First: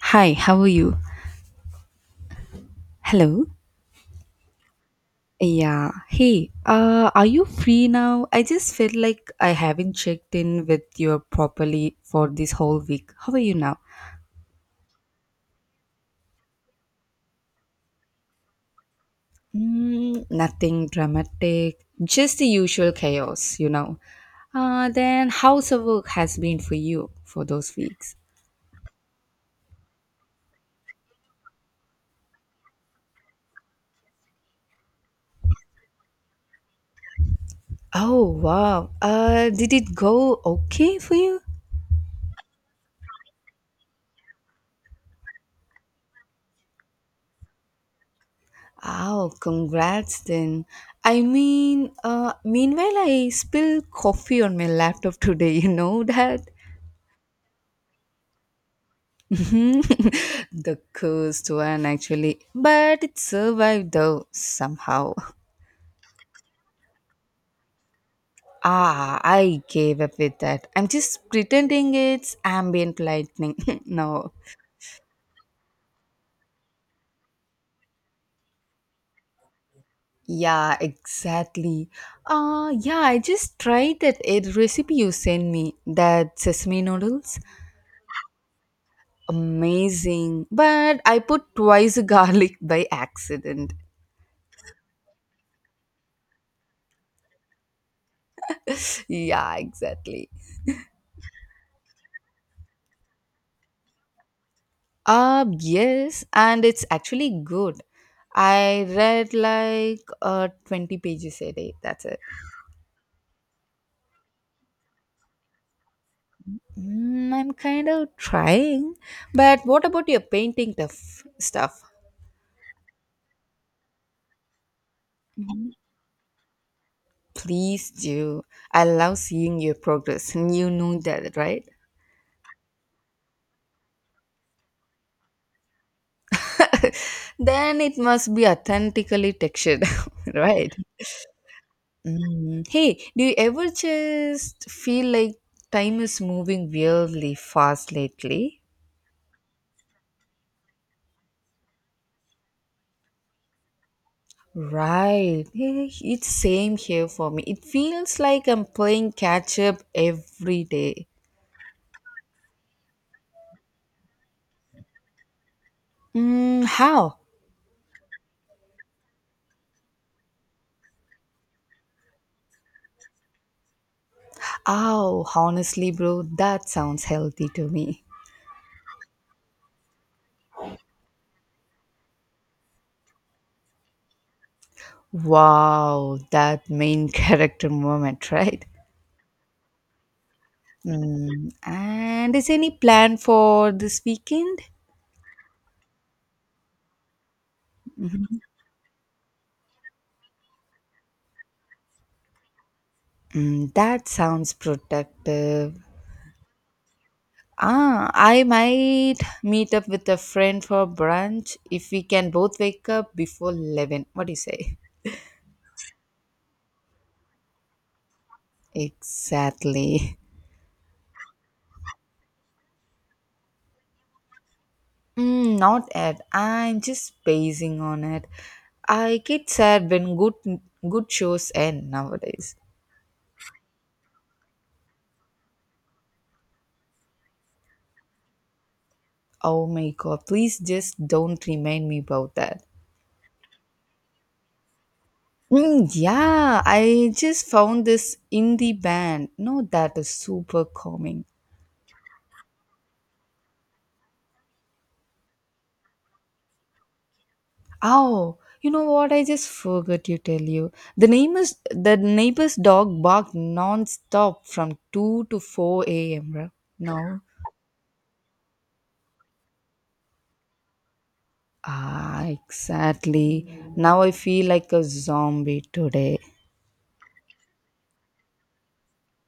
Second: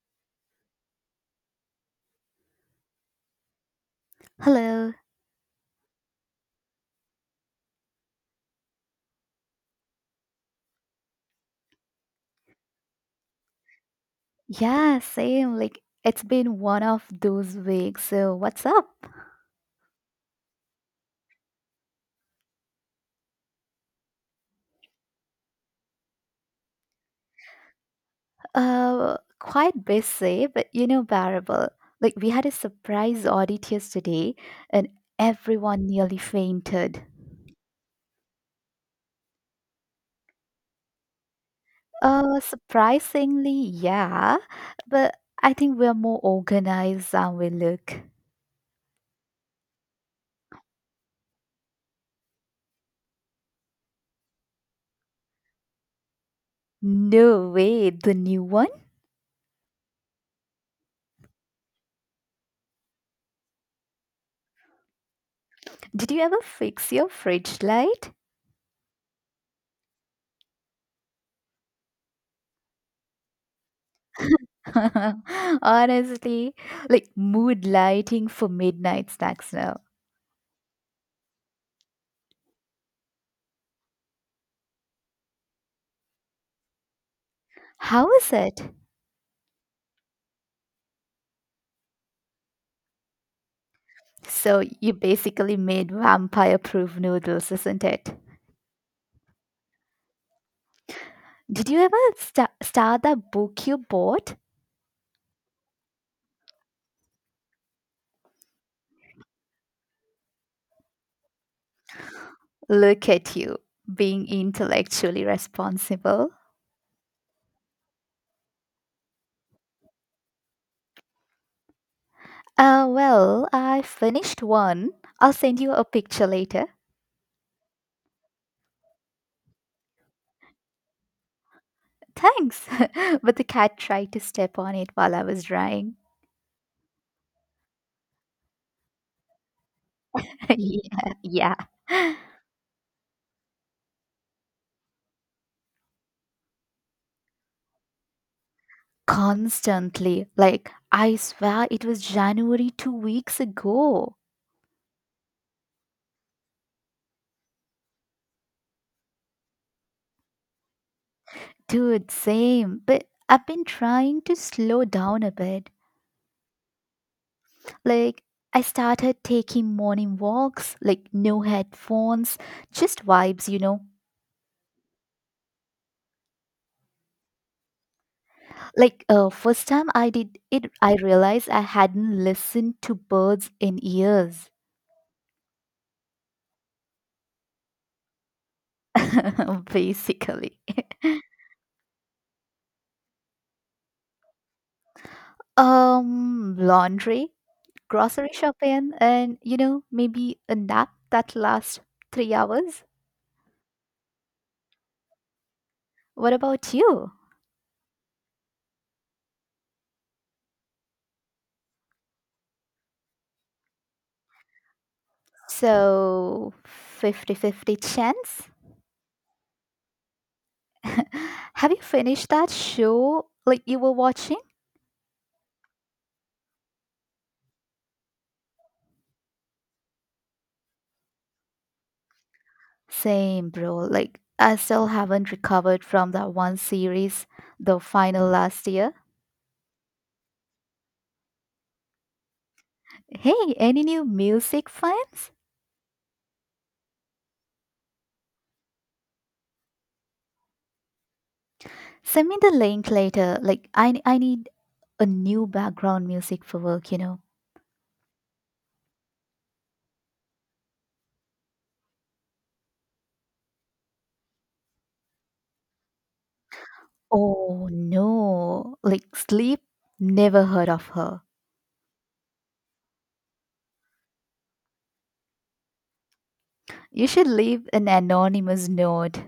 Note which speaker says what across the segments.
Speaker 1: Hi, how are you? Hello.
Speaker 2: Hello.
Speaker 1: Yeah. Hey, are you free now? I just felt like I haven't checked in with you properly for this whole week. How are you now?
Speaker 2: Yeah, same. Like it's been one of those weeks. So what's up?
Speaker 1: Mm, nothing dramatic, just the usual chaos, you know. Then how's the work has been for you for those weeks?
Speaker 2: Quite busy, but bearable. Like we had a surprise audit yesterday, and everyone nearly fainted.
Speaker 1: Oh wow. Did it go okay for you?
Speaker 2: Surprisingly, yeah, but I think we're more organized than we look.
Speaker 1: Oh, congrats then. I mean, meanwhile, I spilled coffee on my laptop today, you know that?
Speaker 2: No way, the new one?
Speaker 1: The cursed one, actually. But it survived though, somehow.
Speaker 2: Did you ever fix your fridge light?
Speaker 1: Ah, I gave up with that. I'm just pretending it's ambient lightning. No.
Speaker 2: Honestly, like mood lighting for midnight snacks now.
Speaker 1: Yeah, exactly. Yeah, I just tried that a recipe you sent me, that sesame noodles.
Speaker 2: How is it?
Speaker 1: Amazing. But I put twice the garlic by accident.
Speaker 2: So you basically made vampire-proof noodles, isn't it?
Speaker 1: Yeah, exactly.
Speaker 2: Did you ever start that book you bought?
Speaker 1: Yes, and it's actually good. I read like 20 pages a day. That's it.
Speaker 2: Look at you, being intellectually responsible.
Speaker 1: Mm, I'm kind of trying. But what about your painting tuff stuff?
Speaker 2: Well, I finished one. I'll send you a picture later.
Speaker 1: Please do. I love seeing your progress. And you know that, right?
Speaker 2: Thanks. But the cat tried to step on it while I was drying.
Speaker 1: Then it must be authentically textured, right?
Speaker 2: Yeah, yeah.
Speaker 1: Mm. Hey, do you ever just feel like time is moving weirdly fast lately?
Speaker 2: Constantly. Like, I swear it was January 2 weeks ago.
Speaker 1: Right. Yeah, it's same here for me. It feels like I'm playing catch up every day.
Speaker 2: Dude, same. But I've been trying to slow down a bit.
Speaker 1: Mm, how?
Speaker 2: Like, I started taking morning walks, like, no headphones, just vibes.
Speaker 1: Oh, honestly, bro, that sounds healthy to me.
Speaker 2: Like, first time I did it, I realized I hadn't listened to birds in years,
Speaker 1: Wow, that main character moment, right?
Speaker 2: basically.
Speaker 1: Mm, and is any plan for this weekend?
Speaker 2: Laundry. Grocery shopping, and maybe a nap that lasts 3 hours.
Speaker 1: Mm, that sounds productive.
Speaker 2: What about you?
Speaker 1: Ah, I might meet up with a friend for brunch if we can both wake up before 11. What do you say?
Speaker 2: So, fifty-fifty chance?
Speaker 1: Exactly.
Speaker 2: Have you finished that show like you were watching?
Speaker 1: Mm, not yet. I'm just basing on it. I get sad when good shows end nowadays.
Speaker 2: Same, bro. Like, I still haven't recovered from that one series, the final last year.
Speaker 1: Oh my god, please just don't remind me about that.
Speaker 2: Hey, any new music finds?
Speaker 1: Mm, yeah, I just found this indie band. No, that is super calming.
Speaker 2: Send me the link later. Like, I need a new background music for work.
Speaker 1: Oh, you know what? I just forgot to tell you. The name is the neighbor's dog barked non-stop from 2 to 4 a.m., right? Now,
Speaker 2: Oh no, like sleep? Never heard of her.
Speaker 1: ah, exactly. Now I feel like a zombie today.
Speaker 2: You should leave an anonymous note.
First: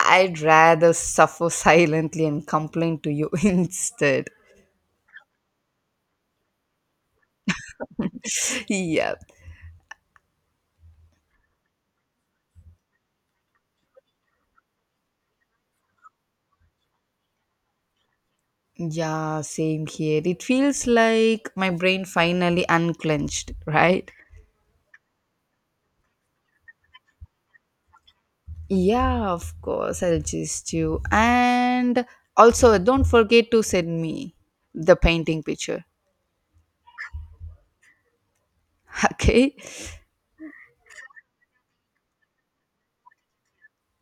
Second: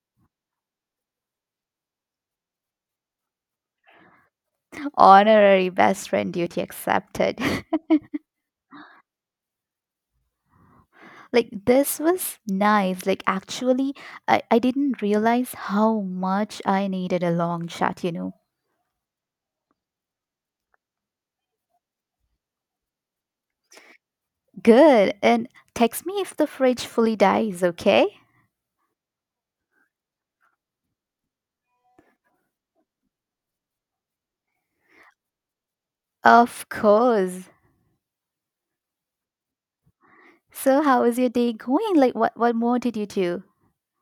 Speaker 1: I'd rather suffer silently and complain to you instead.
Speaker 2: Honorary best friend duty accepted.
Speaker 1: Yep.
Speaker 2: Like this was nice. Like actually, I didn't realize how much I needed a long chat.
Speaker 1: Yeah, same here. It feels like my brain finally unclenched, right?
Speaker 2: Good. And text me if the fridge fully dies, okay?
Speaker 1: Yeah, of course, I'll just you. And also, don't forget to send me the painting picture.
Speaker 2: Of course.
Speaker 1: Okay.
Speaker 2: So how is your day going? Like what more did you do?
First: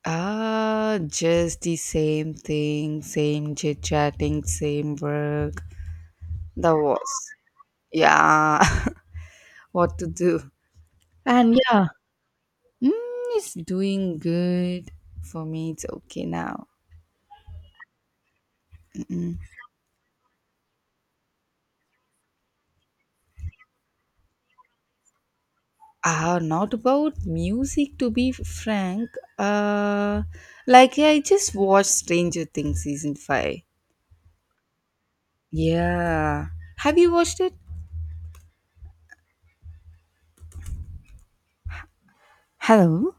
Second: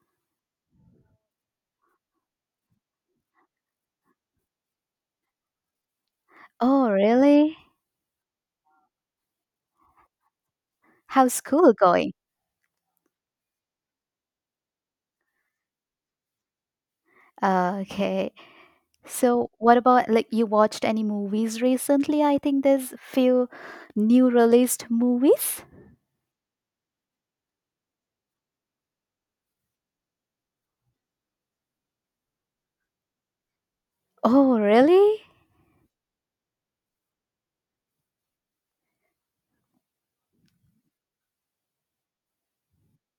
Speaker 1: Ah, just the same thing, same chit chatting, same work. That
Speaker 2: Oh,
Speaker 1: was,
Speaker 2: really?
Speaker 1: yeah, what to do.
Speaker 2: How's
Speaker 1: And
Speaker 2: school
Speaker 1: yeah,
Speaker 2: going?
Speaker 1: mm, it's doing good for me. It's okay now.
Speaker 2: Okay. So, what about like you watched any movies recently? I think there's few new released movies.
Speaker 1: Ah, not about music to be frank. Uh, like I just watched Stranger Things season 5.
Speaker 2: Oh, really?
Speaker 1: Yeah, have you watched it? Hello?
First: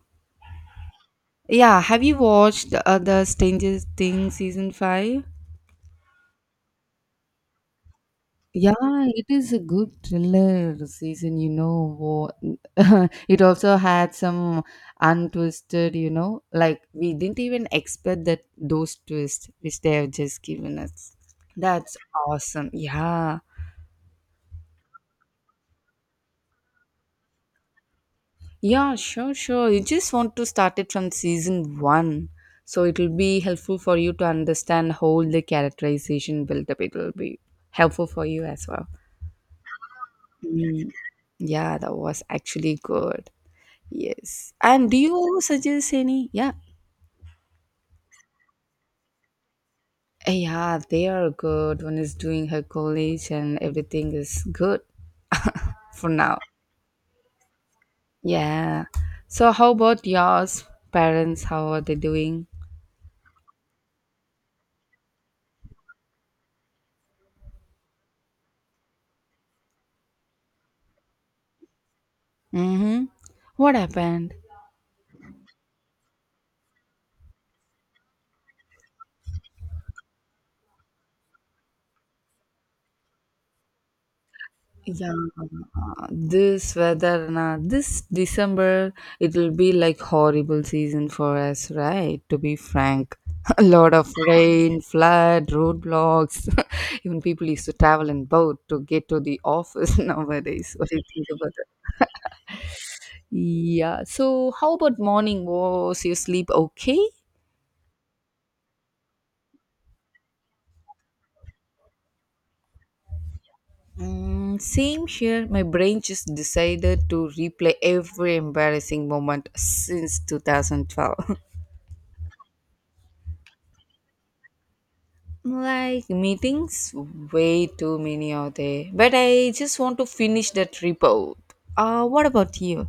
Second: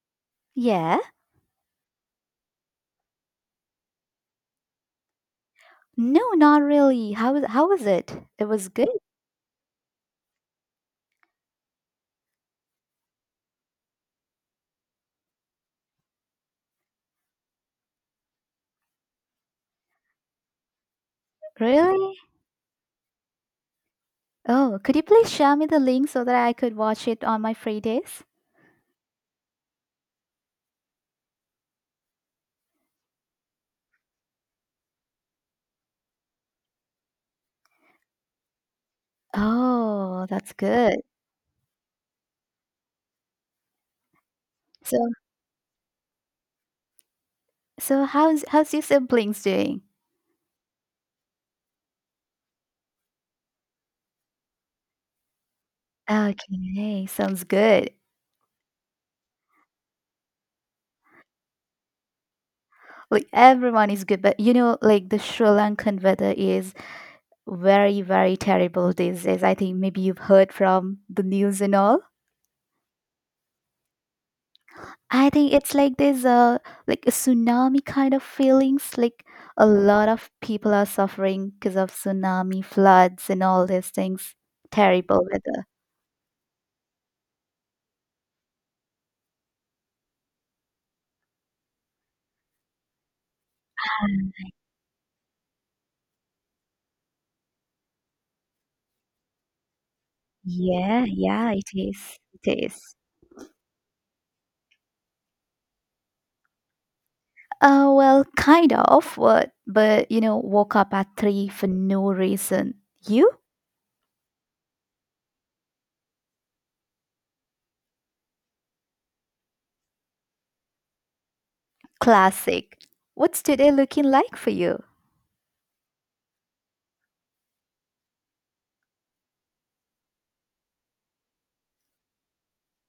Speaker 2: Yeah.
Speaker 1: Yeah, have you watched the Stranger Things season 5?
Speaker 2: No, not really. How was it? It was
Speaker 1: Yeah,
Speaker 2: good?
Speaker 1: it is a good thriller season, you know. It also had some untwisted, you know, like we didn't even expect that those twists which they have just given us. That's
Speaker 2: Really?
Speaker 1: awesome. Yeah.
Speaker 2: Oh, could you please share me the link so that I could watch it on my free days?
Speaker 1: Yeah, sure, sure. You just want to start it from season 1. So it'll be helpful for you to understand how the characterization build up. It'll be helpful for you as well.
Speaker 2: Oh, that's
Speaker 1: Mm.
Speaker 2: good.
Speaker 1: Yeah, that was actually good. Yes. And do
Speaker 2: So,
Speaker 1: you suggest any? Yeah.
Speaker 2: so, how's your siblings doing?
Speaker 1: Eh, yeah, they are good. One is doing her college and everything is good for now.
Speaker 2: Okay, sounds good.
Speaker 1: Yeah. So how about yours? Parents, how are they doing?
Speaker 2: Like everyone is good, but like the Sri Lankan weather is very, very terrible these days. I think maybe you've heard from the news and all.
Speaker 1: Mm-hmm. What happened?
Speaker 2: I think it's like there's a tsunami kind of feelings. Like a lot of people are suffering because of tsunami, floods, and all these things.
Speaker 1: Yeah,
Speaker 2: Terrible weather.
Speaker 1: this weather, na this December, it will be like horrible season for us, right? To be frank, a lot of rain, flood, roadblocks. Even people used to travel in boat to get to the office nowadays. What do you
Speaker 2: Yeah,
Speaker 1: think about
Speaker 2: yeah, it is. It is.
Speaker 1: that? Yeah. So, how about morning? Was your sleep okay?
Speaker 2: Well, kind of, but woke up at three for no reason. You
Speaker 1: Mm, same here. My brain just decided to replay every embarrassing moment since 2012.
Speaker 2: classic. What's today looking like for you?
Speaker 1: Like meetings, way too many out there. But I just want to finish that report. What about you?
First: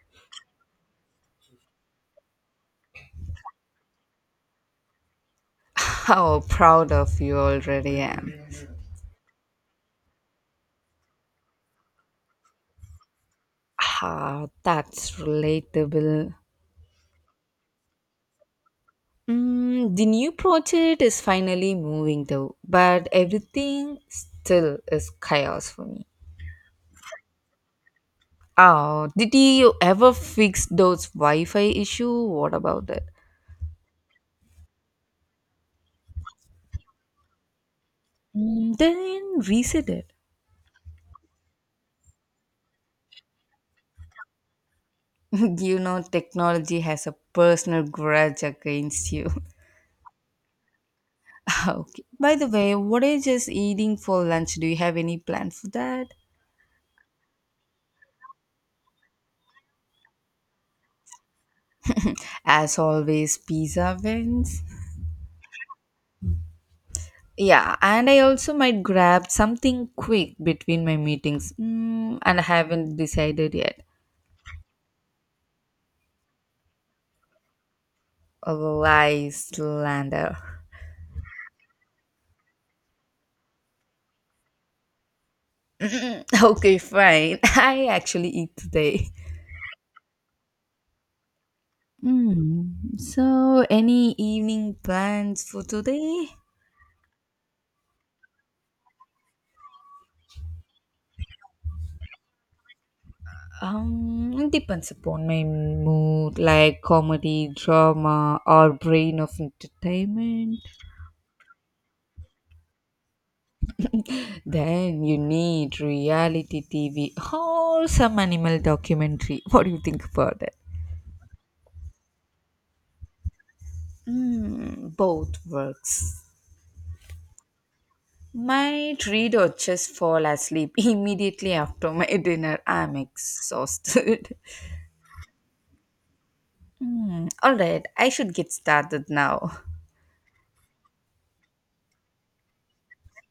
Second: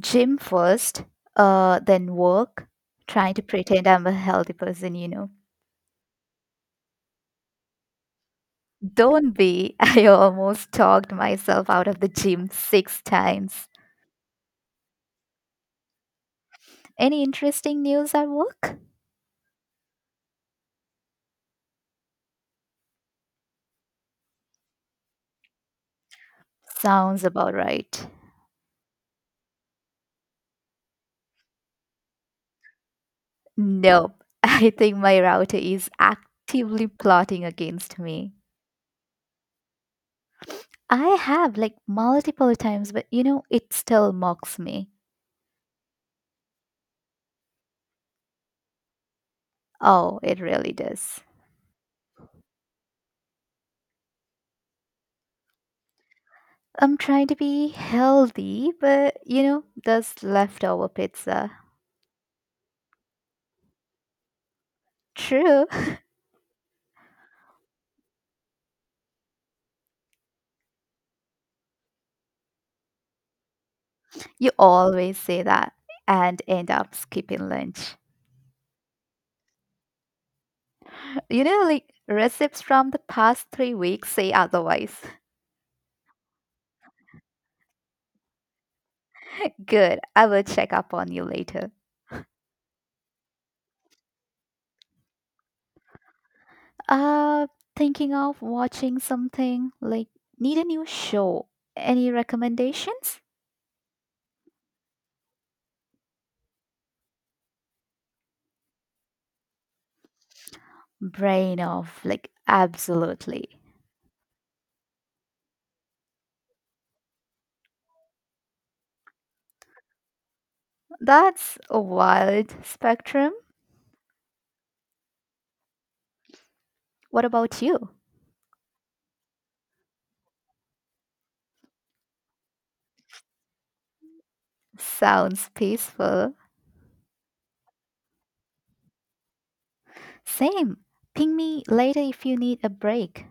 Speaker 2: Gym first, then work, trying to pretend I'm a healthy person.
Speaker 1: How proud of you already am.
Speaker 2: Don't be. I almost talked myself out of the gym six times.
Speaker 1: Ah, that's relatable.
Speaker 2: Any interesting news at work?
Speaker 1: Mm, the new project is finally moving though, but everything still is chaos for me.
Speaker 2: Sounds about right.
Speaker 1: Oh, did you ever fix those Wi-Fi issue? What about that?
Speaker 2: Nope. I think my router is actively plotting against me.
Speaker 1: Mm, then reset it.
Speaker 2: I have like multiple times, but it still mocks me.
Speaker 1: You know technology has a personal grudge against you.
Speaker 2: Oh, it really does.
Speaker 1: Okay, by the way, what is just eating for lunch? Do you have any plan for that?
Speaker 2: I'm trying to be healthy, but there's leftover pizza.
Speaker 1: As always, pizza wins.
Speaker 2: True.
Speaker 1: Yeah, and I also might grab something quick between my meetings, mm, and I haven't decided yet.
Speaker 2: You always say that and end up skipping lunch.
Speaker 1: A Lyslander.
Speaker 2: Like recipes from the past 3 weeks say otherwise.
Speaker 1: Okay, fine, I actually eat today.
Speaker 2: Good. I will check up on you later.
Speaker 1: Hmm. So, any evening plans for today?
Speaker 2: Uh, Thinking of watching something like need a new show. Any recommendations?
Speaker 1: It depends upon my mood, like comedy, drama, or brain of entertainment.
Speaker 2: Brain off, like absolutely.
Speaker 1: Then you need reality TV or some animal documentary. What do you think about that?
Speaker 2: That's a wild spectrum.
Speaker 1: Mm, both works.
Speaker 2: What about you?
Speaker 1: Might read or just fall asleep immediately after my dinner. I'm exhausted.
Speaker 2: Sounds peaceful.
Speaker 1: Hmm, all right, I should get started now.
Speaker 2: Same. Ping me later if you need a break.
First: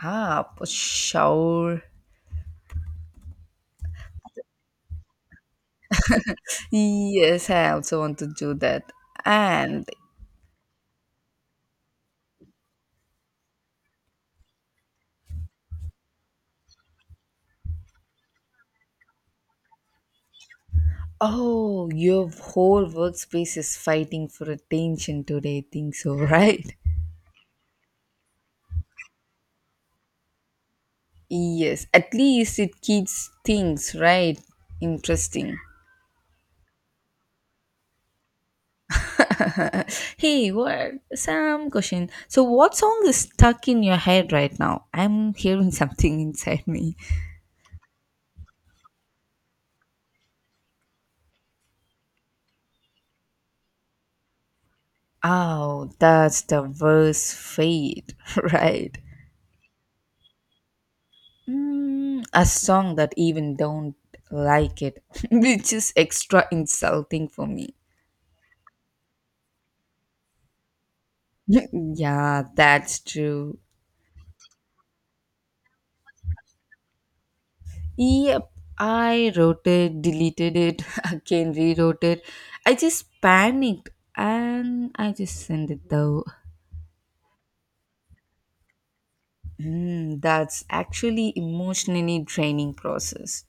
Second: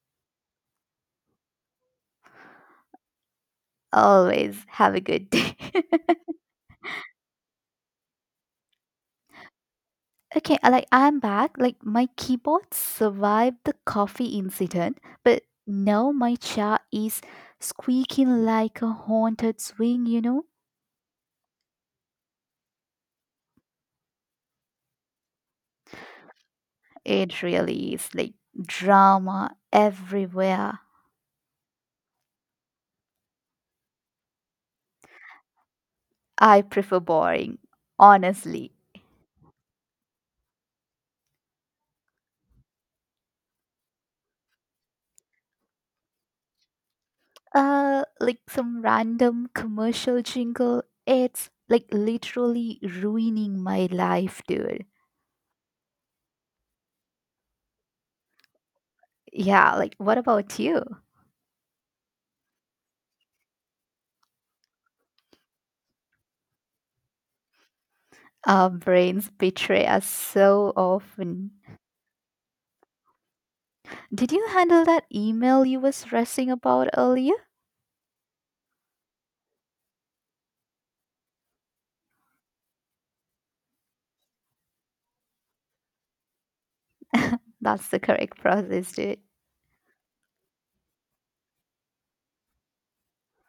Speaker 1: Ah, for sure.
Speaker 2: Always have a good day.
Speaker 1: Yes, I also want to do that. And
Speaker 2: Okay, like I'm back. Like my keyboard survived the coffee incident, but now my chair is squeaking like a haunted swing, you know?
Speaker 1: oh, your whole workspace is fighting for attention today, I think so, right?
Speaker 2: It really is like drama everywhere.
Speaker 1: Yes, at least it keeps things right interesting.
Speaker 2: I prefer boring, honestly.
Speaker 1: Hey, what some question. So what song is stuck in your head right now? I'm hearing something inside me.
Speaker 2: Like some random commercial jingle, it's like literally ruining my life, dude.
Speaker 1: Oh, that's the worst fate, right?
Speaker 2: Yeah, like what about you?
Speaker 1: Mm, a song that even don't like it, which is extra insulting for me.
Speaker 2: Our brains betray us so often.
Speaker 1: Yeah, that's true.
Speaker 2: Did you handle that email you was stressing about earlier?
Speaker 1: Yep, I wrote it, deleted it, again rewrote it. I just panicked and I just sent it though.
Speaker 2: That's the correct process, dude.
Speaker 1: Mm, that's actually emotionally draining process.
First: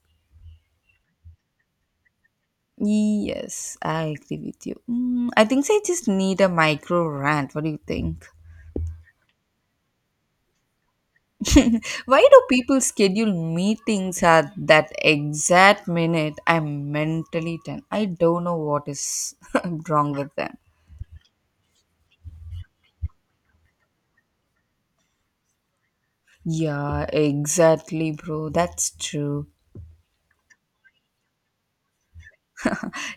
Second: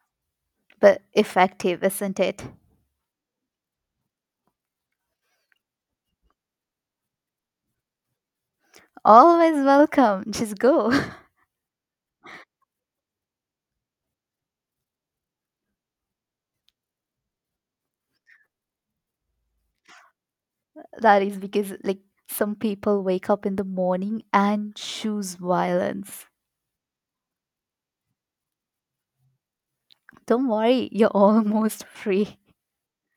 Speaker 2: But effective, isn't it?
Speaker 1: Yes, I agree with you. Mm, I think so, I just need a micro rant. What do you think?
Speaker 2: Always welcome, just go.
Speaker 1: Why do people schedule meetings at that exact minute? I'm mentally tense. I don't know what is wrong with them.
Speaker 2: That is because like some people wake up in the morning and choose violence.
Speaker 1: Yeah, exactly, bro. That's true.
Speaker 2: Don't worry, you're almost free.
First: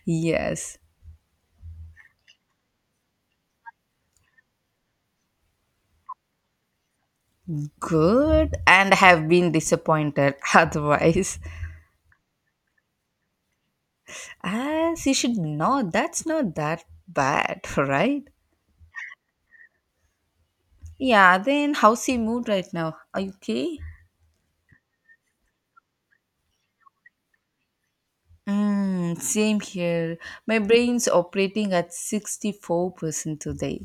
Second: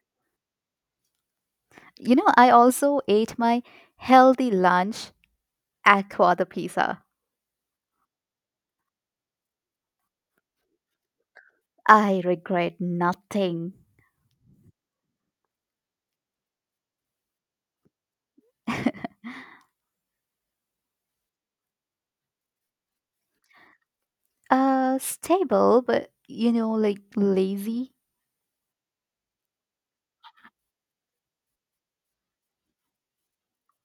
Speaker 1: Yes.
Speaker 2: I also ate my healthy lunch at the pizza.
Speaker 1: Good and have been disappointed otherwise.
Speaker 2: I regret nothing.
Speaker 1: As you should know, that's not that bad, right? Yeah, then how's he mood right now? Are you okay?
Speaker 2: Stable, but like lazy.
Speaker 1: Mm, same here. My brain's operating at 64% today.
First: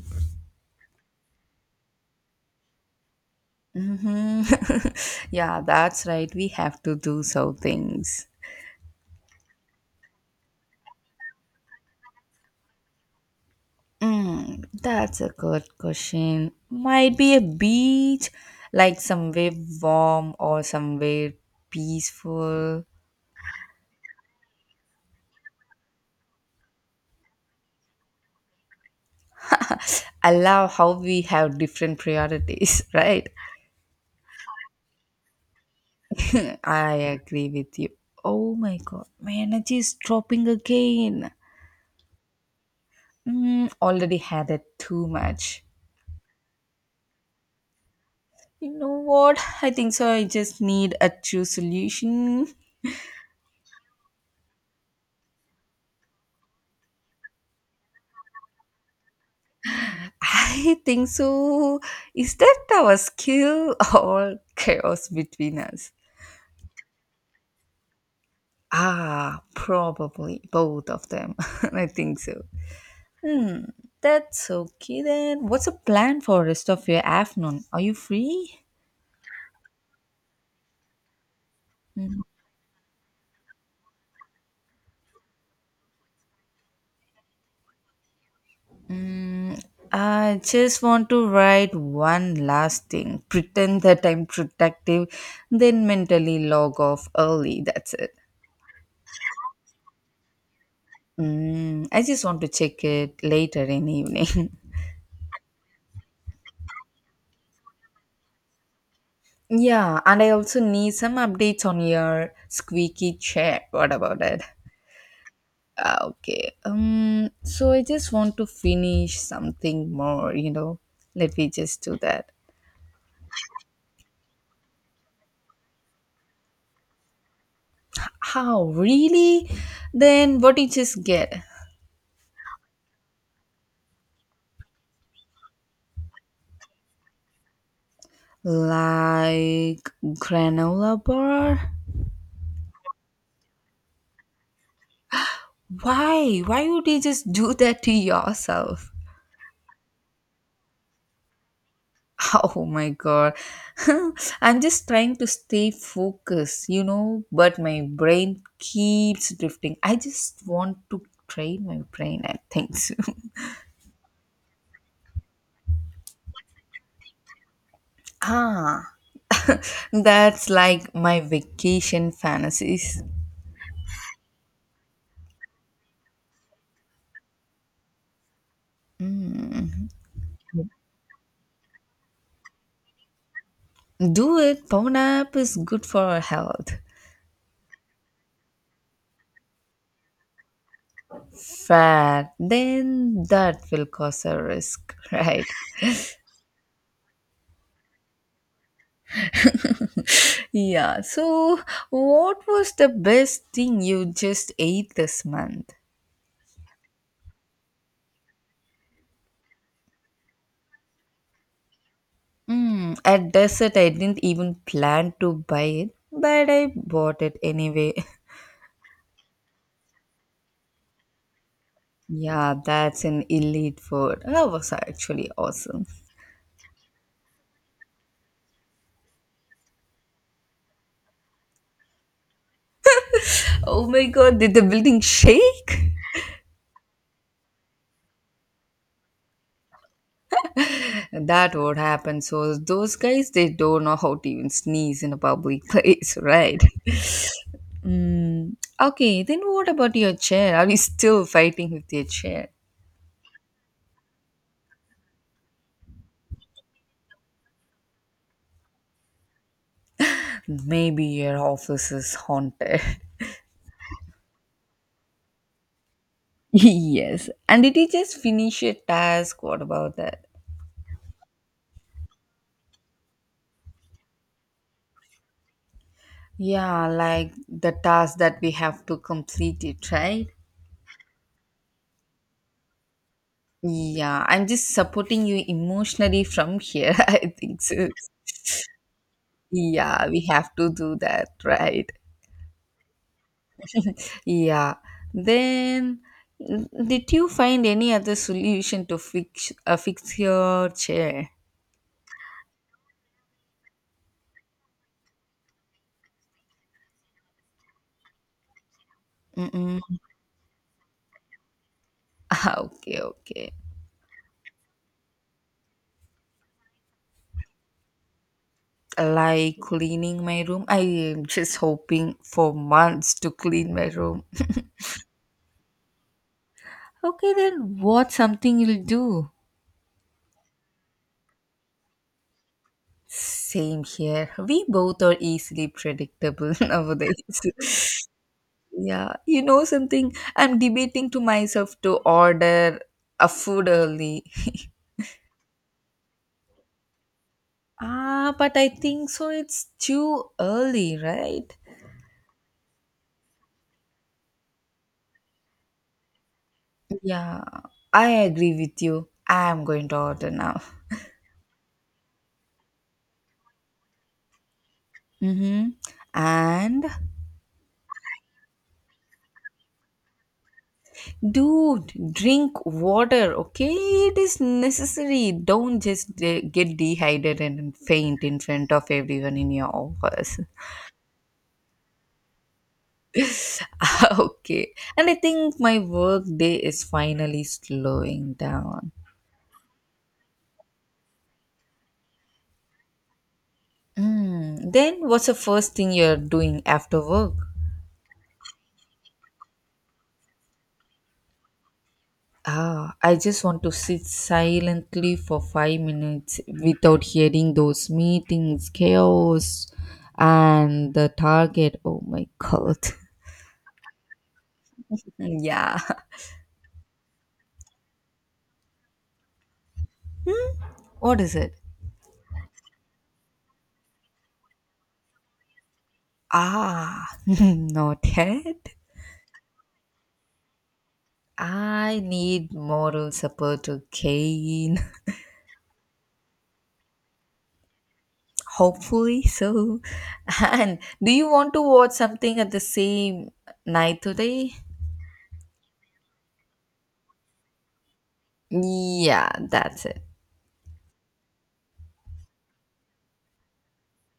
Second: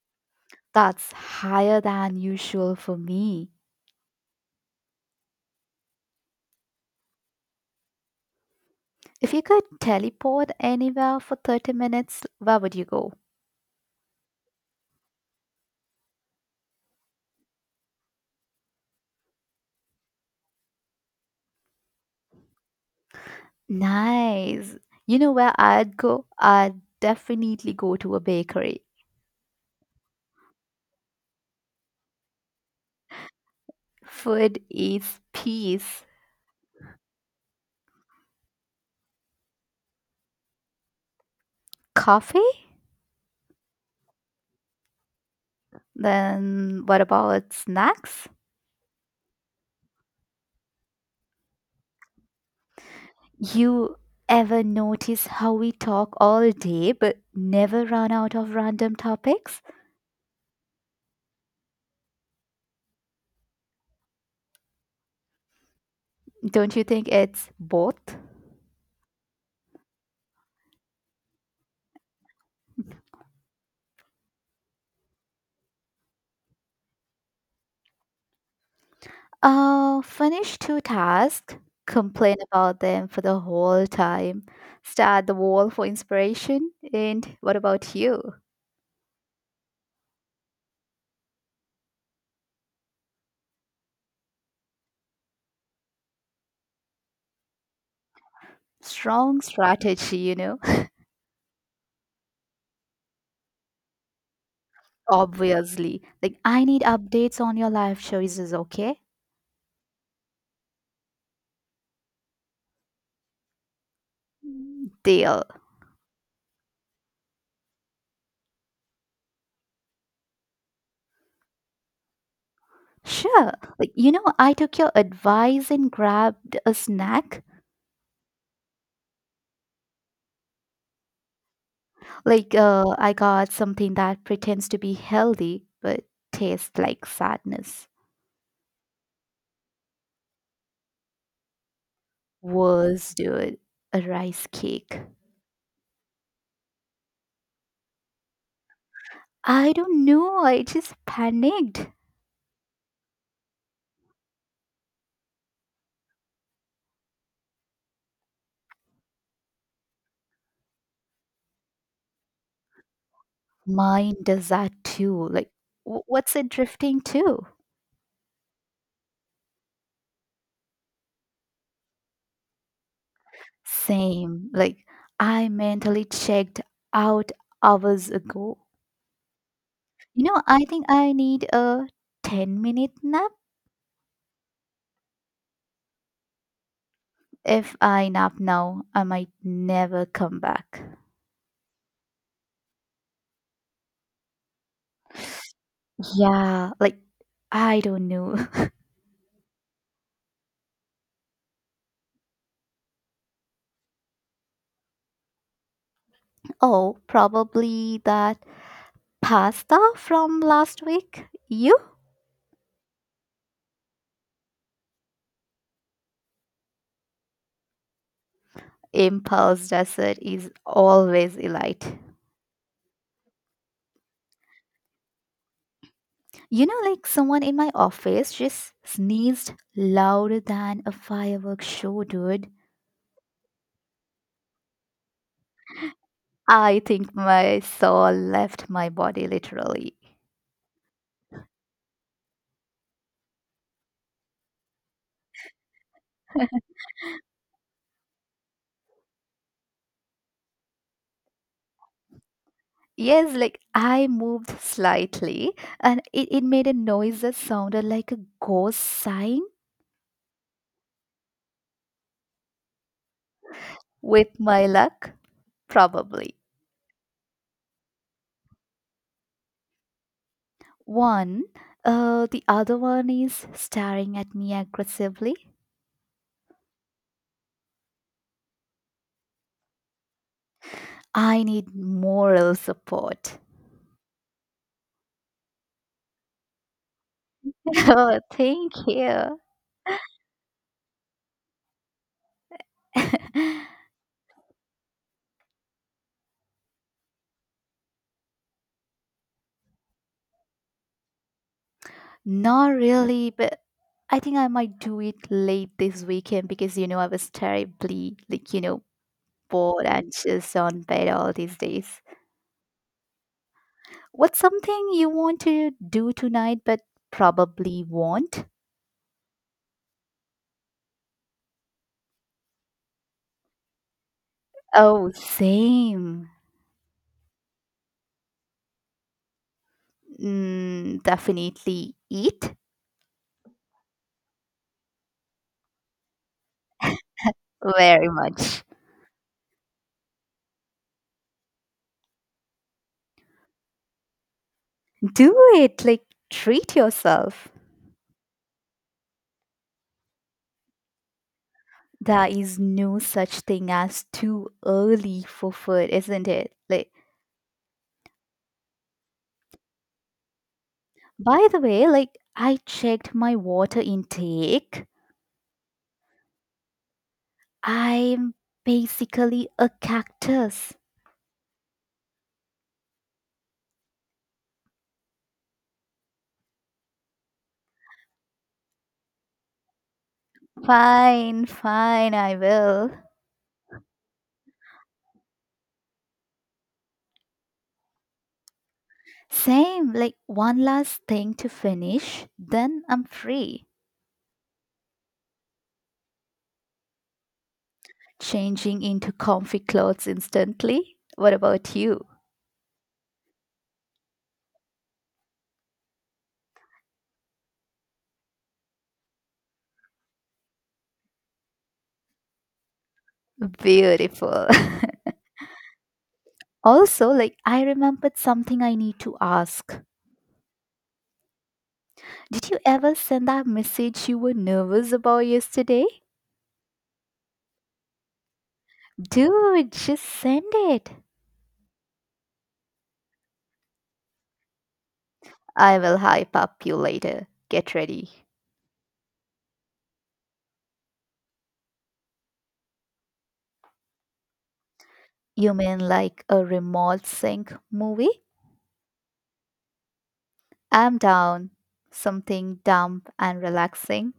Speaker 2: That's higher than usual for me.
Speaker 1: Hmm. Yeah, that's right. We have to do some things.
Speaker 2: If you could teleport anywhere for 30 minutes, where would you go?
Speaker 1: Mm, that's a good question. Might be a beach, like somewhere warm or somewhere peaceful.
Speaker 2: Nice. You know where I'd go? I'd definitely go to a bakery.
Speaker 1: I love how we have different priorities, right?
Speaker 2: Food is peace.
Speaker 1: I agree with you. Oh my god, my energy is dropping again.
Speaker 2: Coffee?
Speaker 1: Mm, already had it too much.
Speaker 2: Then what about snacks?
Speaker 1: You know what? I think so. I just need a true solution.
Speaker 2: You ever notice how we talk all day but never run out of random topics?
Speaker 1: I think so. Is that our skill or chaos between us?
Speaker 2: Don't you think it's both?
Speaker 1: Ah, probably both of them. I think so. Hmm, that's okay then. What's the plan for rest of your afternoon? Are you free?
Speaker 2: Finish two tasks,
Speaker 1: Hmm.
Speaker 2: complain about them for the whole time, stare at the wall for inspiration, and what about you?
Speaker 1: Mm, I just want to write one last thing, pretend that I'm protective, then mentally log off early. That's it.
Speaker 2: Strong strategy, you know?
Speaker 1: Mm, I just want to check it later in evening.
Speaker 2: Obviously. Like, I need updates on your life choices, okay?
Speaker 1: Yeah, and I also need some updates on your squeaky chair. What about it?
Speaker 2: Deal.
Speaker 1: Ah, okay. So I just want to finish something more. You know, let me just do that.
Speaker 2: Sure. Like, I took your advice and grabbed a snack.
Speaker 1: How really? Then what did you just get?
Speaker 2: Like, I got something that pretends to be healthy but tastes like sadness.
Speaker 1: Like granola bar?
Speaker 2: Was, dude, a rice cake.
Speaker 1: Why? Why would you just do that to yourself?
Speaker 2: I don't know. I just panicked.
Speaker 1: Oh my god. I'm just trying to stay focused, you know, but my brain keeps drifting. I just want to train my brain, I think so.
Speaker 2: Mine does that too. Like, what's it drifting to?
Speaker 1: Ah. That's like my vacation fantasies.
Speaker 2: Same. Like, I mentally checked out hours ago.
Speaker 1: Mm.
Speaker 2: I think I need a 10-minute nap.
Speaker 1: Do it. Power nap is good for our health.
Speaker 2: If I nap now, I might never come back.
Speaker 1: Fair. Then that will cause a risk, right?
Speaker 2: Yeah, like I don't know.
Speaker 1: Yeah. So, what was the best thing you just ate this month?
Speaker 2: Oh, probably that pasta from last week. You.
Speaker 1: Mm, at dessert, I didn't even plan to buy it, but I bought it anyway.
Speaker 2: Impulse dessert is always a elite.
Speaker 1: Yeah, that's an elite food. That was actually awesome.
Speaker 2: You know, like someone in my office just sneezed louder than a fireworks show, dude.
Speaker 1: Oh my god, did the building shake?
Speaker 2: I think my soul left my body literally.
Speaker 1: That would happen. So, those guys, they don't know how to even sneeze in a public place, right? Mm, okay, then what about your chair? Are you still fighting with your chair?
Speaker 2: Yes, like I moved slightly and it made a noise that sounded like a ghost sighing
Speaker 1: Maybe your office is haunted.
Speaker 2: with my luck, probably.
Speaker 1: Yes, and did you just finish your task? What about that?
Speaker 2: One, the other one is staring at me aggressively.
Speaker 1: Yeah, like the task that we have to complete it, right?
Speaker 2: I need moral support.
Speaker 1: Yeah, I'm just supporting you emotionally from here. I think so.
Speaker 2: Oh, thank you.
Speaker 1: Yeah, we have to do that, right? Yeah. Then, did you find any other solution to fix fix your chair?
Speaker 2: Not really, but I think I might do it late this weekend because, I was terribly, like,
Speaker 1: Mm-mm.
Speaker 2: bored and just on bed all these days.
Speaker 1: Okay, okay.
Speaker 2: What's something you want to do tonight but probably won't?
Speaker 1: Like cleaning my room. I am just hoping for months to clean my room.
Speaker 2: Oh, same.
Speaker 1: Okay, then what something you'll do?
Speaker 2: Definitely eat
Speaker 1: Same here. We both are easily predictable nowadays.
Speaker 2: very much.
Speaker 1: Yeah, you know something. I'm debating to myself to order a food early.
Speaker 2: Do it, like treat yourself.
Speaker 1: Ah, but I think so it's too early, right?
Speaker 2: There is no such thing as too early for food, isn't it? Like,
Speaker 1: Yeah, I agree with you. I am going to order now.
Speaker 2: by the way, like I checked my water intake.
Speaker 1: Mm-hmm. And
Speaker 2: I'm basically a cactus.
Speaker 1: dude, drink water, okay? It is necessary. Don't just get dehydrated and faint in front of everyone in your office.
Speaker 2: Fine, fine, I will.
Speaker 1: Okay. And I think my work day is finally slowing down.
Speaker 2: Same, like one last thing to finish, then I'm free.
Speaker 1: Mm. Then what's the first thing you're doing after work?
Speaker 2: Changing into comfy clothes instantly. What about you?
Speaker 1: I just want to sit silently for 5 minutes without hearing those meetings, chaos, and the target. Oh my god.
Speaker 2: Beautiful.
Speaker 1: yeah.
Speaker 2: Also, like I remembered something I need to ask.
Speaker 1: What is it?
Speaker 2: Did you ever send that message you were nervous about yesterday?
Speaker 1: Not yet.
Speaker 2: Dude, just send it.
Speaker 1: I need moral support to gain.
Speaker 2: I will hype up you later. Get ready.
Speaker 1: Hopefully so. And do you want to watch something at the same night today?
Speaker 2: You mean like a remote sync movie?
Speaker 1: Yeah, that's it.
Speaker 2: I'm down. Something dumb and relaxing.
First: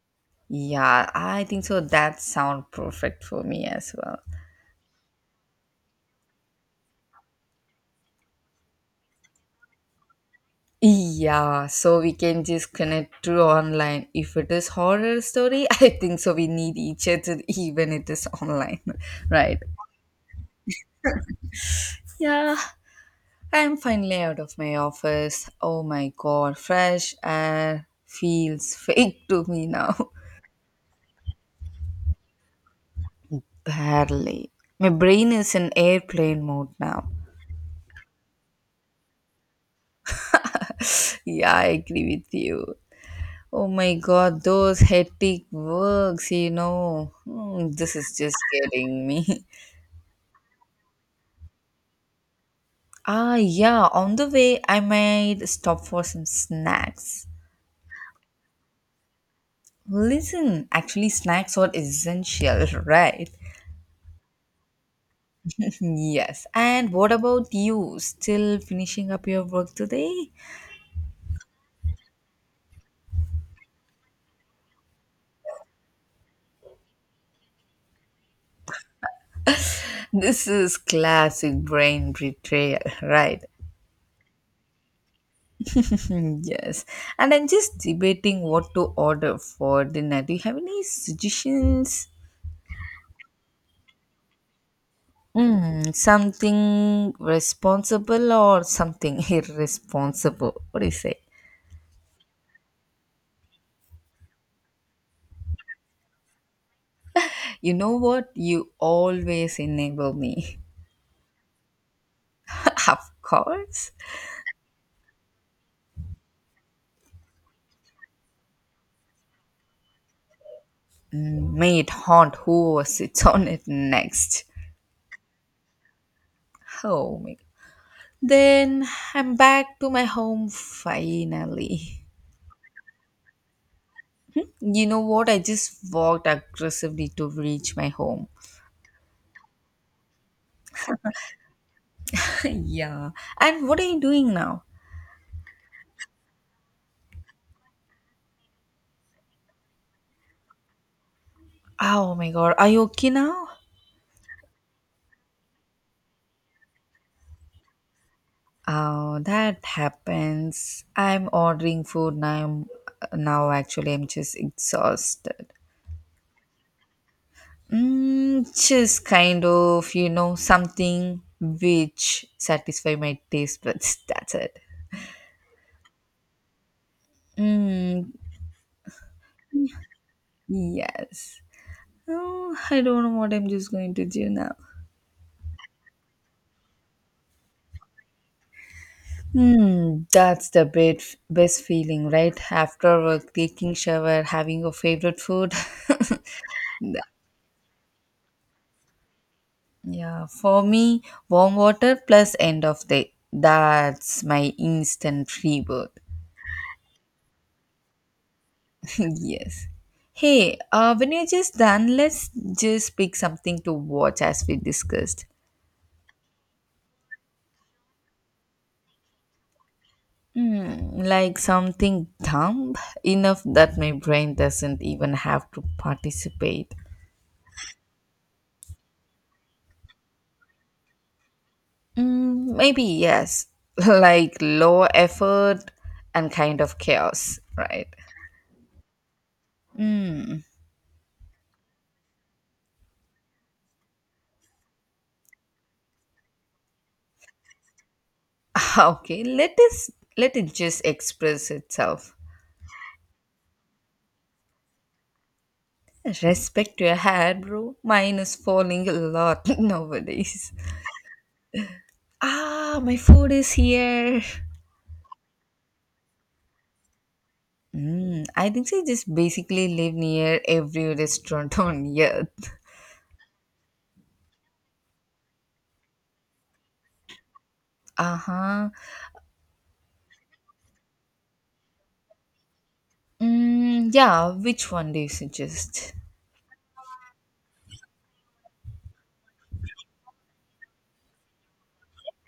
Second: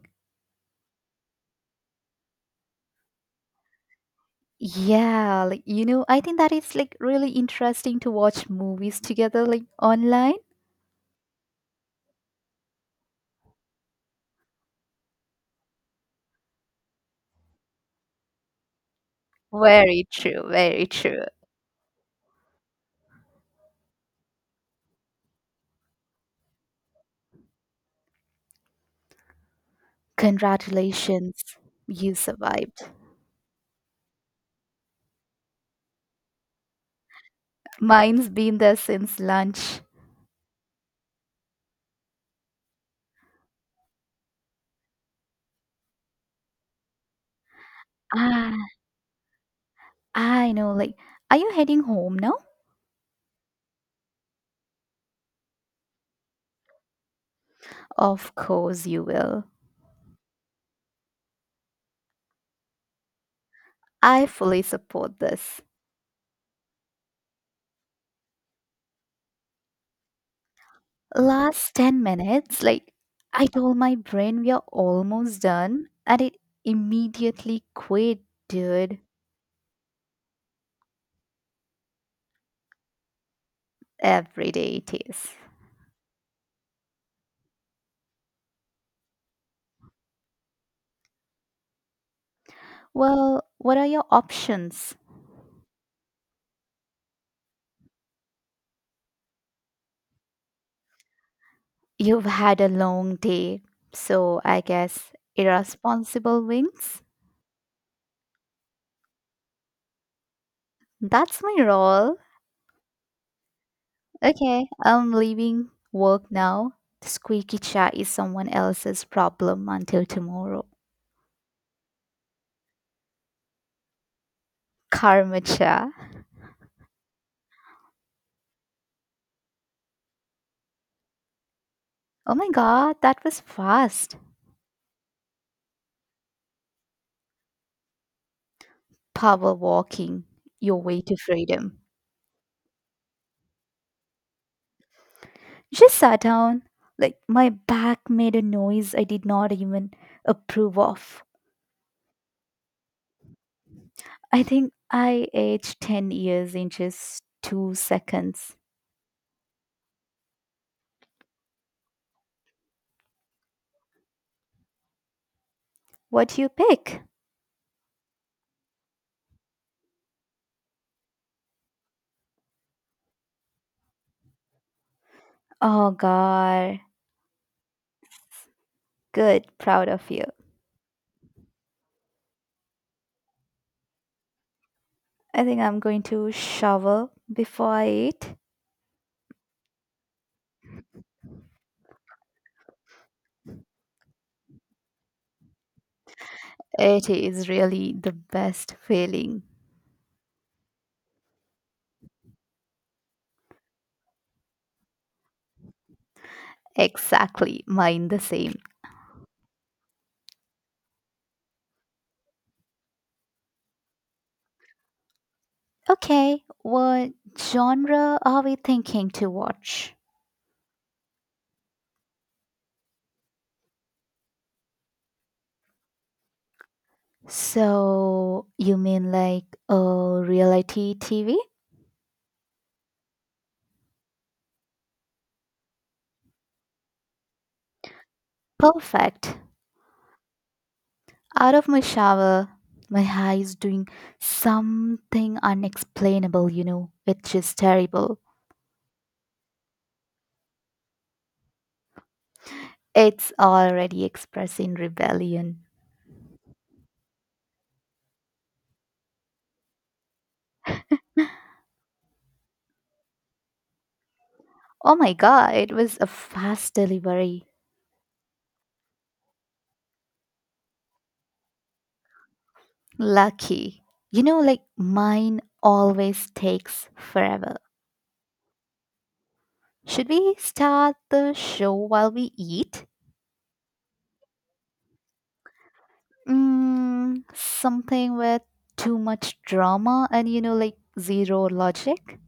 Speaker 1: Yeah, I think so. That sound perfect for me as well.
Speaker 2: Yeah, like I think that it's like really interesting to watch movies together like online.
Speaker 1: Yeah, so we can just connect through online. If it is horror story, I think so. We need each other even it is online, right?
Speaker 2: Very true, very true.
Speaker 1: Yeah, I'm finally out of my office. Oh my god, fresh air feels fake to me now.
Speaker 2: Congratulations, you survived.
Speaker 1: Barely. My brain is in airplane mode now.
Speaker 2: Mine's been there since lunch.
Speaker 1: Yeah, I agree with you. Oh my god, those hectic works. This is just
Speaker 2: Ah,
Speaker 1: getting me.
Speaker 2: I know, like, are you heading home now?
Speaker 1: Yeah, on the way, I might stop for some snacks.
Speaker 2: Of course you will.
Speaker 1: Listen, actually, snacks are essential, right?
Speaker 2: I fully support this.
Speaker 1: yes. And what about you? Still finishing up your work today?
Speaker 2: Last 10 minutes, like, I told my brain we are almost done, and it immediately quit, dude.
Speaker 1: This is classic brain betrayal, right?
Speaker 2: Every day it is.
Speaker 1: yes. And I'm just debating what to order for dinner. Do you have any suggestions?
Speaker 2: Well, what are your options?
Speaker 1: Something responsible or something irresponsible. What do you say?
Speaker 2: You've had a long day, so I guess irresponsible wings?
Speaker 1: You know what? You always enable me.
Speaker 2: That's my role.
Speaker 1: of course.
Speaker 2: Okay, I'm leaving work now. The squeaky chair is someone else's problem until tomorrow.
Speaker 1: May it haunt whoever sits on it next.
Speaker 2: Karma chair.
Speaker 1: Oh my god. Then I'm back to my home finally.
Speaker 2: Oh my god, that was fast.
Speaker 1: You know what? I just walked aggressively to reach my home.
Speaker 2: Power walking, your way to freedom.
Speaker 1: yeah. And what are you doing now?
Speaker 2: Just sat down. Like, my back made a noise I did not even approve of.
Speaker 1: Oh my god. Are you okay now?
Speaker 2: I think I aged 10 years in just 2 seconds.
Speaker 1: Oh, that happens. I'm ordering food now. Now, actually, I'm just exhausted.
Speaker 2: What do you pick?
Speaker 1: Just kind of, something which satisfy my taste buds. That's it.
Speaker 2: Oh, God.
Speaker 1: Mm,
Speaker 2: Good. Proud of you.
Speaker 1: yes. Oh, I don't know what I'm just going to do now.
Speaker 2: I think I'm going to shower before I eat.
Speaker 1: Hmm, that's the bit, Best feeling, right? After work, taking shower, having your favorite food.
Speaker 2: It is really the best feeling.
Speaker 1: Yeah, for me, warm water plus end of day. That's my instant rebirth.
Speaker 2: Exactly. Mine the same.
Speaker 1: yes. Hey, when you're just done, let's just pick something to watch as we discussed.
Speaker 2: Okay. What genre are we thinking to watch?
Speaker 1: Like something dumb enough that my brain doesn't even have to participate.
Speaker 2: So, you mean like a reality TV?
Speaker 1: Maybe yes, like low effort and kind of chaos, right?
Speaker 2: Perfect. Out of my shower, my hair is doing something unexplainable, which is terrible.
Speaker 1: Okay, let it just express itself.
Speaker 2: It's already expressing rebellion.
Speaker 1: Respect your hair, bro. Mine is falling a lot nowadays. My food is here.
Speaker 2: Oh my god, it was a fast delivery.
Speaker 1: I think they just basically live near every restaurant on earth.
Speaker 2: Lucky. Like mine always takes forever.
Speaker 1: Uh huh.
Speaker 2: Should we start the show while we eat?
Speaker 1: Mm, yeah, which one do you suggest?
Speaker 2: Something with too much drama and, like zero logic?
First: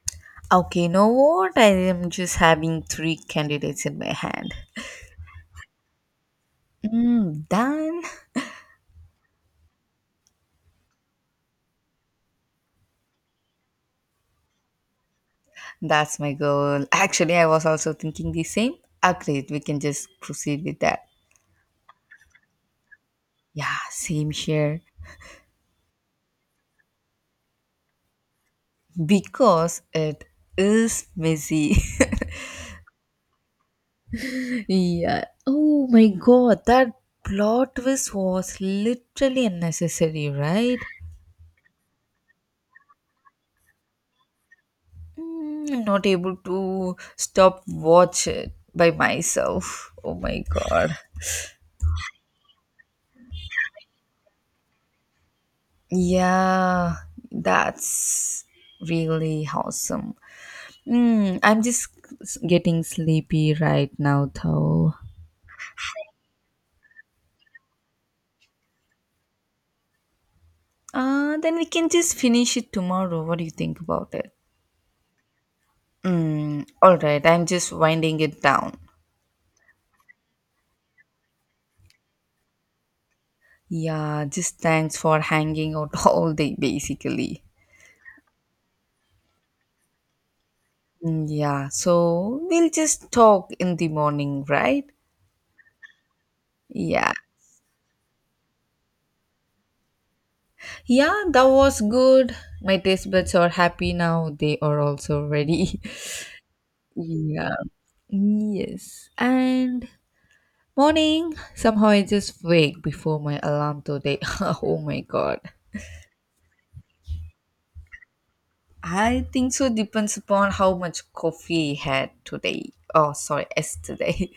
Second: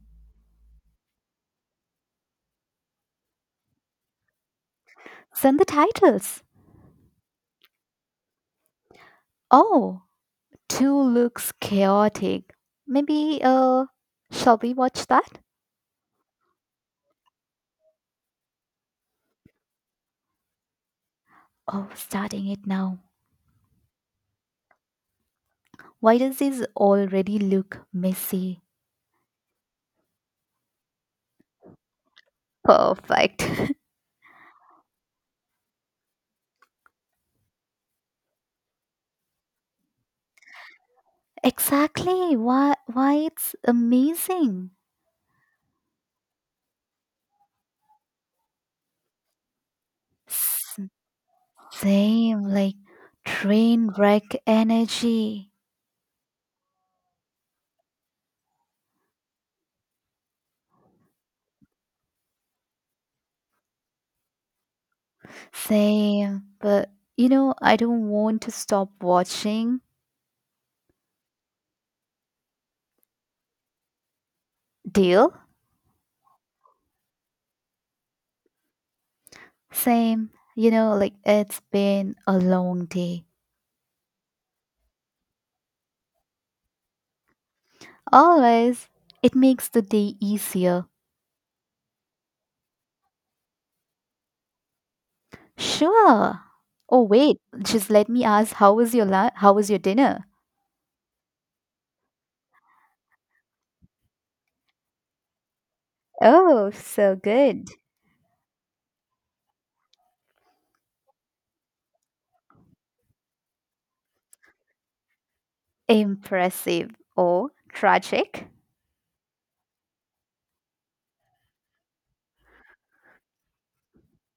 Speaker 1: Okay, know what? I am just having three candidates in my hand.
Speaker 2: Send the titles.
Speaker 1: Mm, done.
Speaker 2: Oh, 2 looks chaotic. Maybe, shall we watch that?
Speaker 1: That's my goal. Actually, I was also thinking the same. Agreed. We can just proceed with that.
Speaker 2: Oh, starting it now.
Speaker 1: Yeah, same here.
Speaker 2: Why does this already look messy?
Speaker 1: Because it is messy.
Speaker 2: Perfect.
Speaker 1: Yeah. Oh my god, that plot twist was literally unnecessary, right?
Speaker 2: Exactly. Why? Why it's amazing.
Speaker 1: I'm not able to stop watch it by myself. Oh my
Speaker 2: S-
Speaker 1: god.
Speaker 2: Same, like train wreck energy.
Speaker 1: Yeah, that's really awesome. I'm just getting sleepy right now, though.
Speaker 2: Same, but I don't want to stop watching.
Speaker 1: Then we can just finish it tomorrow. What do you think about it?
Speaker 2: Deal?
Speaker 1: All right, I'm just winding it down.
Speaker 2: Same. Like it's been a long day.
Speaker 1: Yeah, just thanks for hanging out all day, basically.
Speaker 2: Always. It makes the day easier.
Speaker 1: Mm, yeah, so we'll just talk in the morning, right?
Speaker 2: Sure. Oh
Speaker 1: Yeah,
Speaker 2: wait, just let me ask how was your dinner?
Speaker 1: yeah, that was good. My taste buds are happy now, they are also ready.
Speaker 2: Oh, so
Speaker 1: yeah,
Speaker 2: good.
Speaker 1: yes, and morning somehow I just wake before my alarm today. oh my god.
Speaker 2: Impressive or tragic?
Speaker 1: I think so depends upon how much coffee I had today. Oh, sorry, yesterday.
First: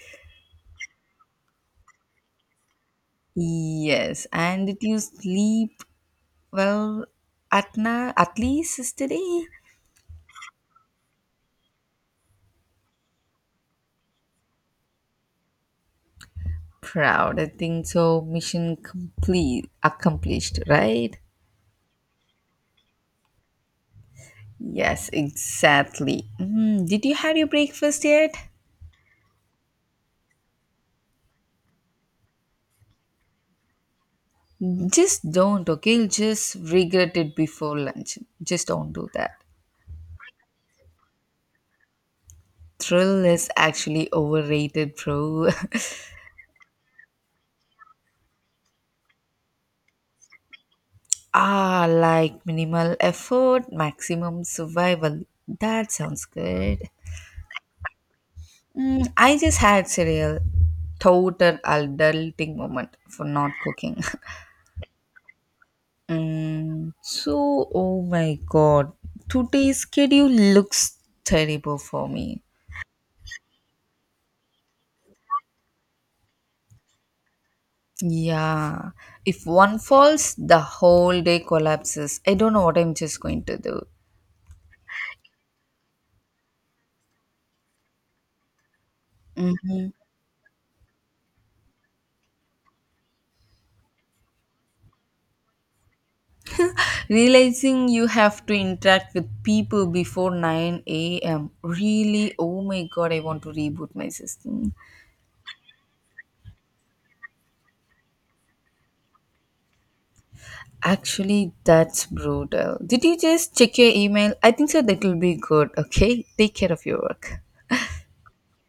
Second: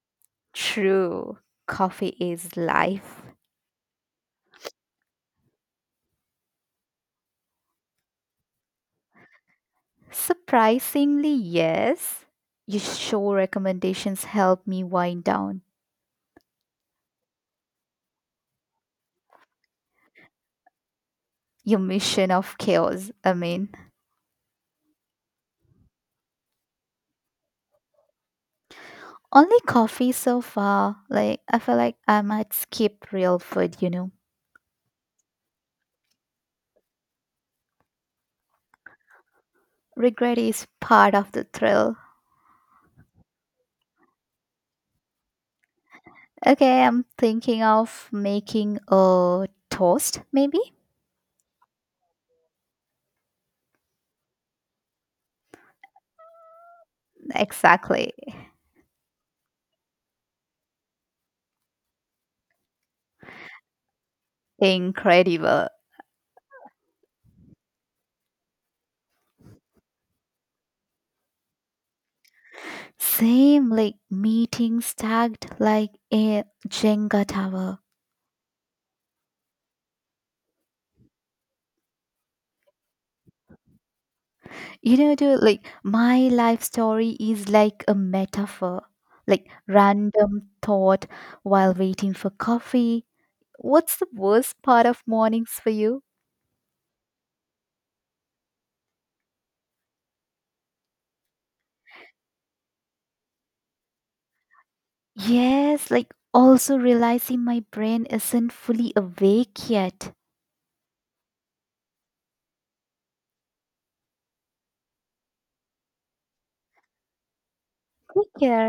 Speaker 2: True. Coffee is life.
Speaker 1: yes, and did you sleep well at least yesterday?
Speaker 2: Surprisingly, yes. Your show recommendations help me wind down.
Speaker 1: Proud, I think so. Mission complete, accomplished, right?
Speaker 2: Your mission of chaos, I mean.
Speaker 1: Yes, exactly. Did you have your breakfast yet?
Speaker 2: Only coffee so far. Like I feel like I might skip real food.
Speaker 1: Just don't, okay? You'll just regret it before lunch. Just don't do that.
Speaker 2: Regret is part of the thrill.
Speaker 1: Thrill is actually overrated, bro.
Speaker 2: Okay, I'm thinking of making a toast, maybe?
Speaker 1: Like minimal effort, maximum survival. That sounds good.
Speaker 2: Exactly.
Speaker 1: I just had cereal. Total adulting moment for not cooking.
Speaker 2: Incredible.
Speaker 1: So, oh my god, today's schedule looks terrible for me.
Speaker 2: Same like meeting stacked like a Jenga tower.
Speaker 1: Yeah, if one falls, the whole day collapses. I don't know what I'm just going to do.
Speaker 2: Dude, like my life story is like a metaphor, like
Speaker 1: Mhm.
Speaker 2: random thought while waiting for coffee. What's the worst part of mornings for you?
Speaker 1: Realizing you have to interact with people before 9 a.m. Really, oh my god, I want to reboot my system.
Speaker 2: Yes, like also realizing my brain isn't fully awake yet.
Speaker 1: Actually, that's brutal. Did you just check your email? I think so that will be good. Okay, take care of your work.
Speaker 2: Take care.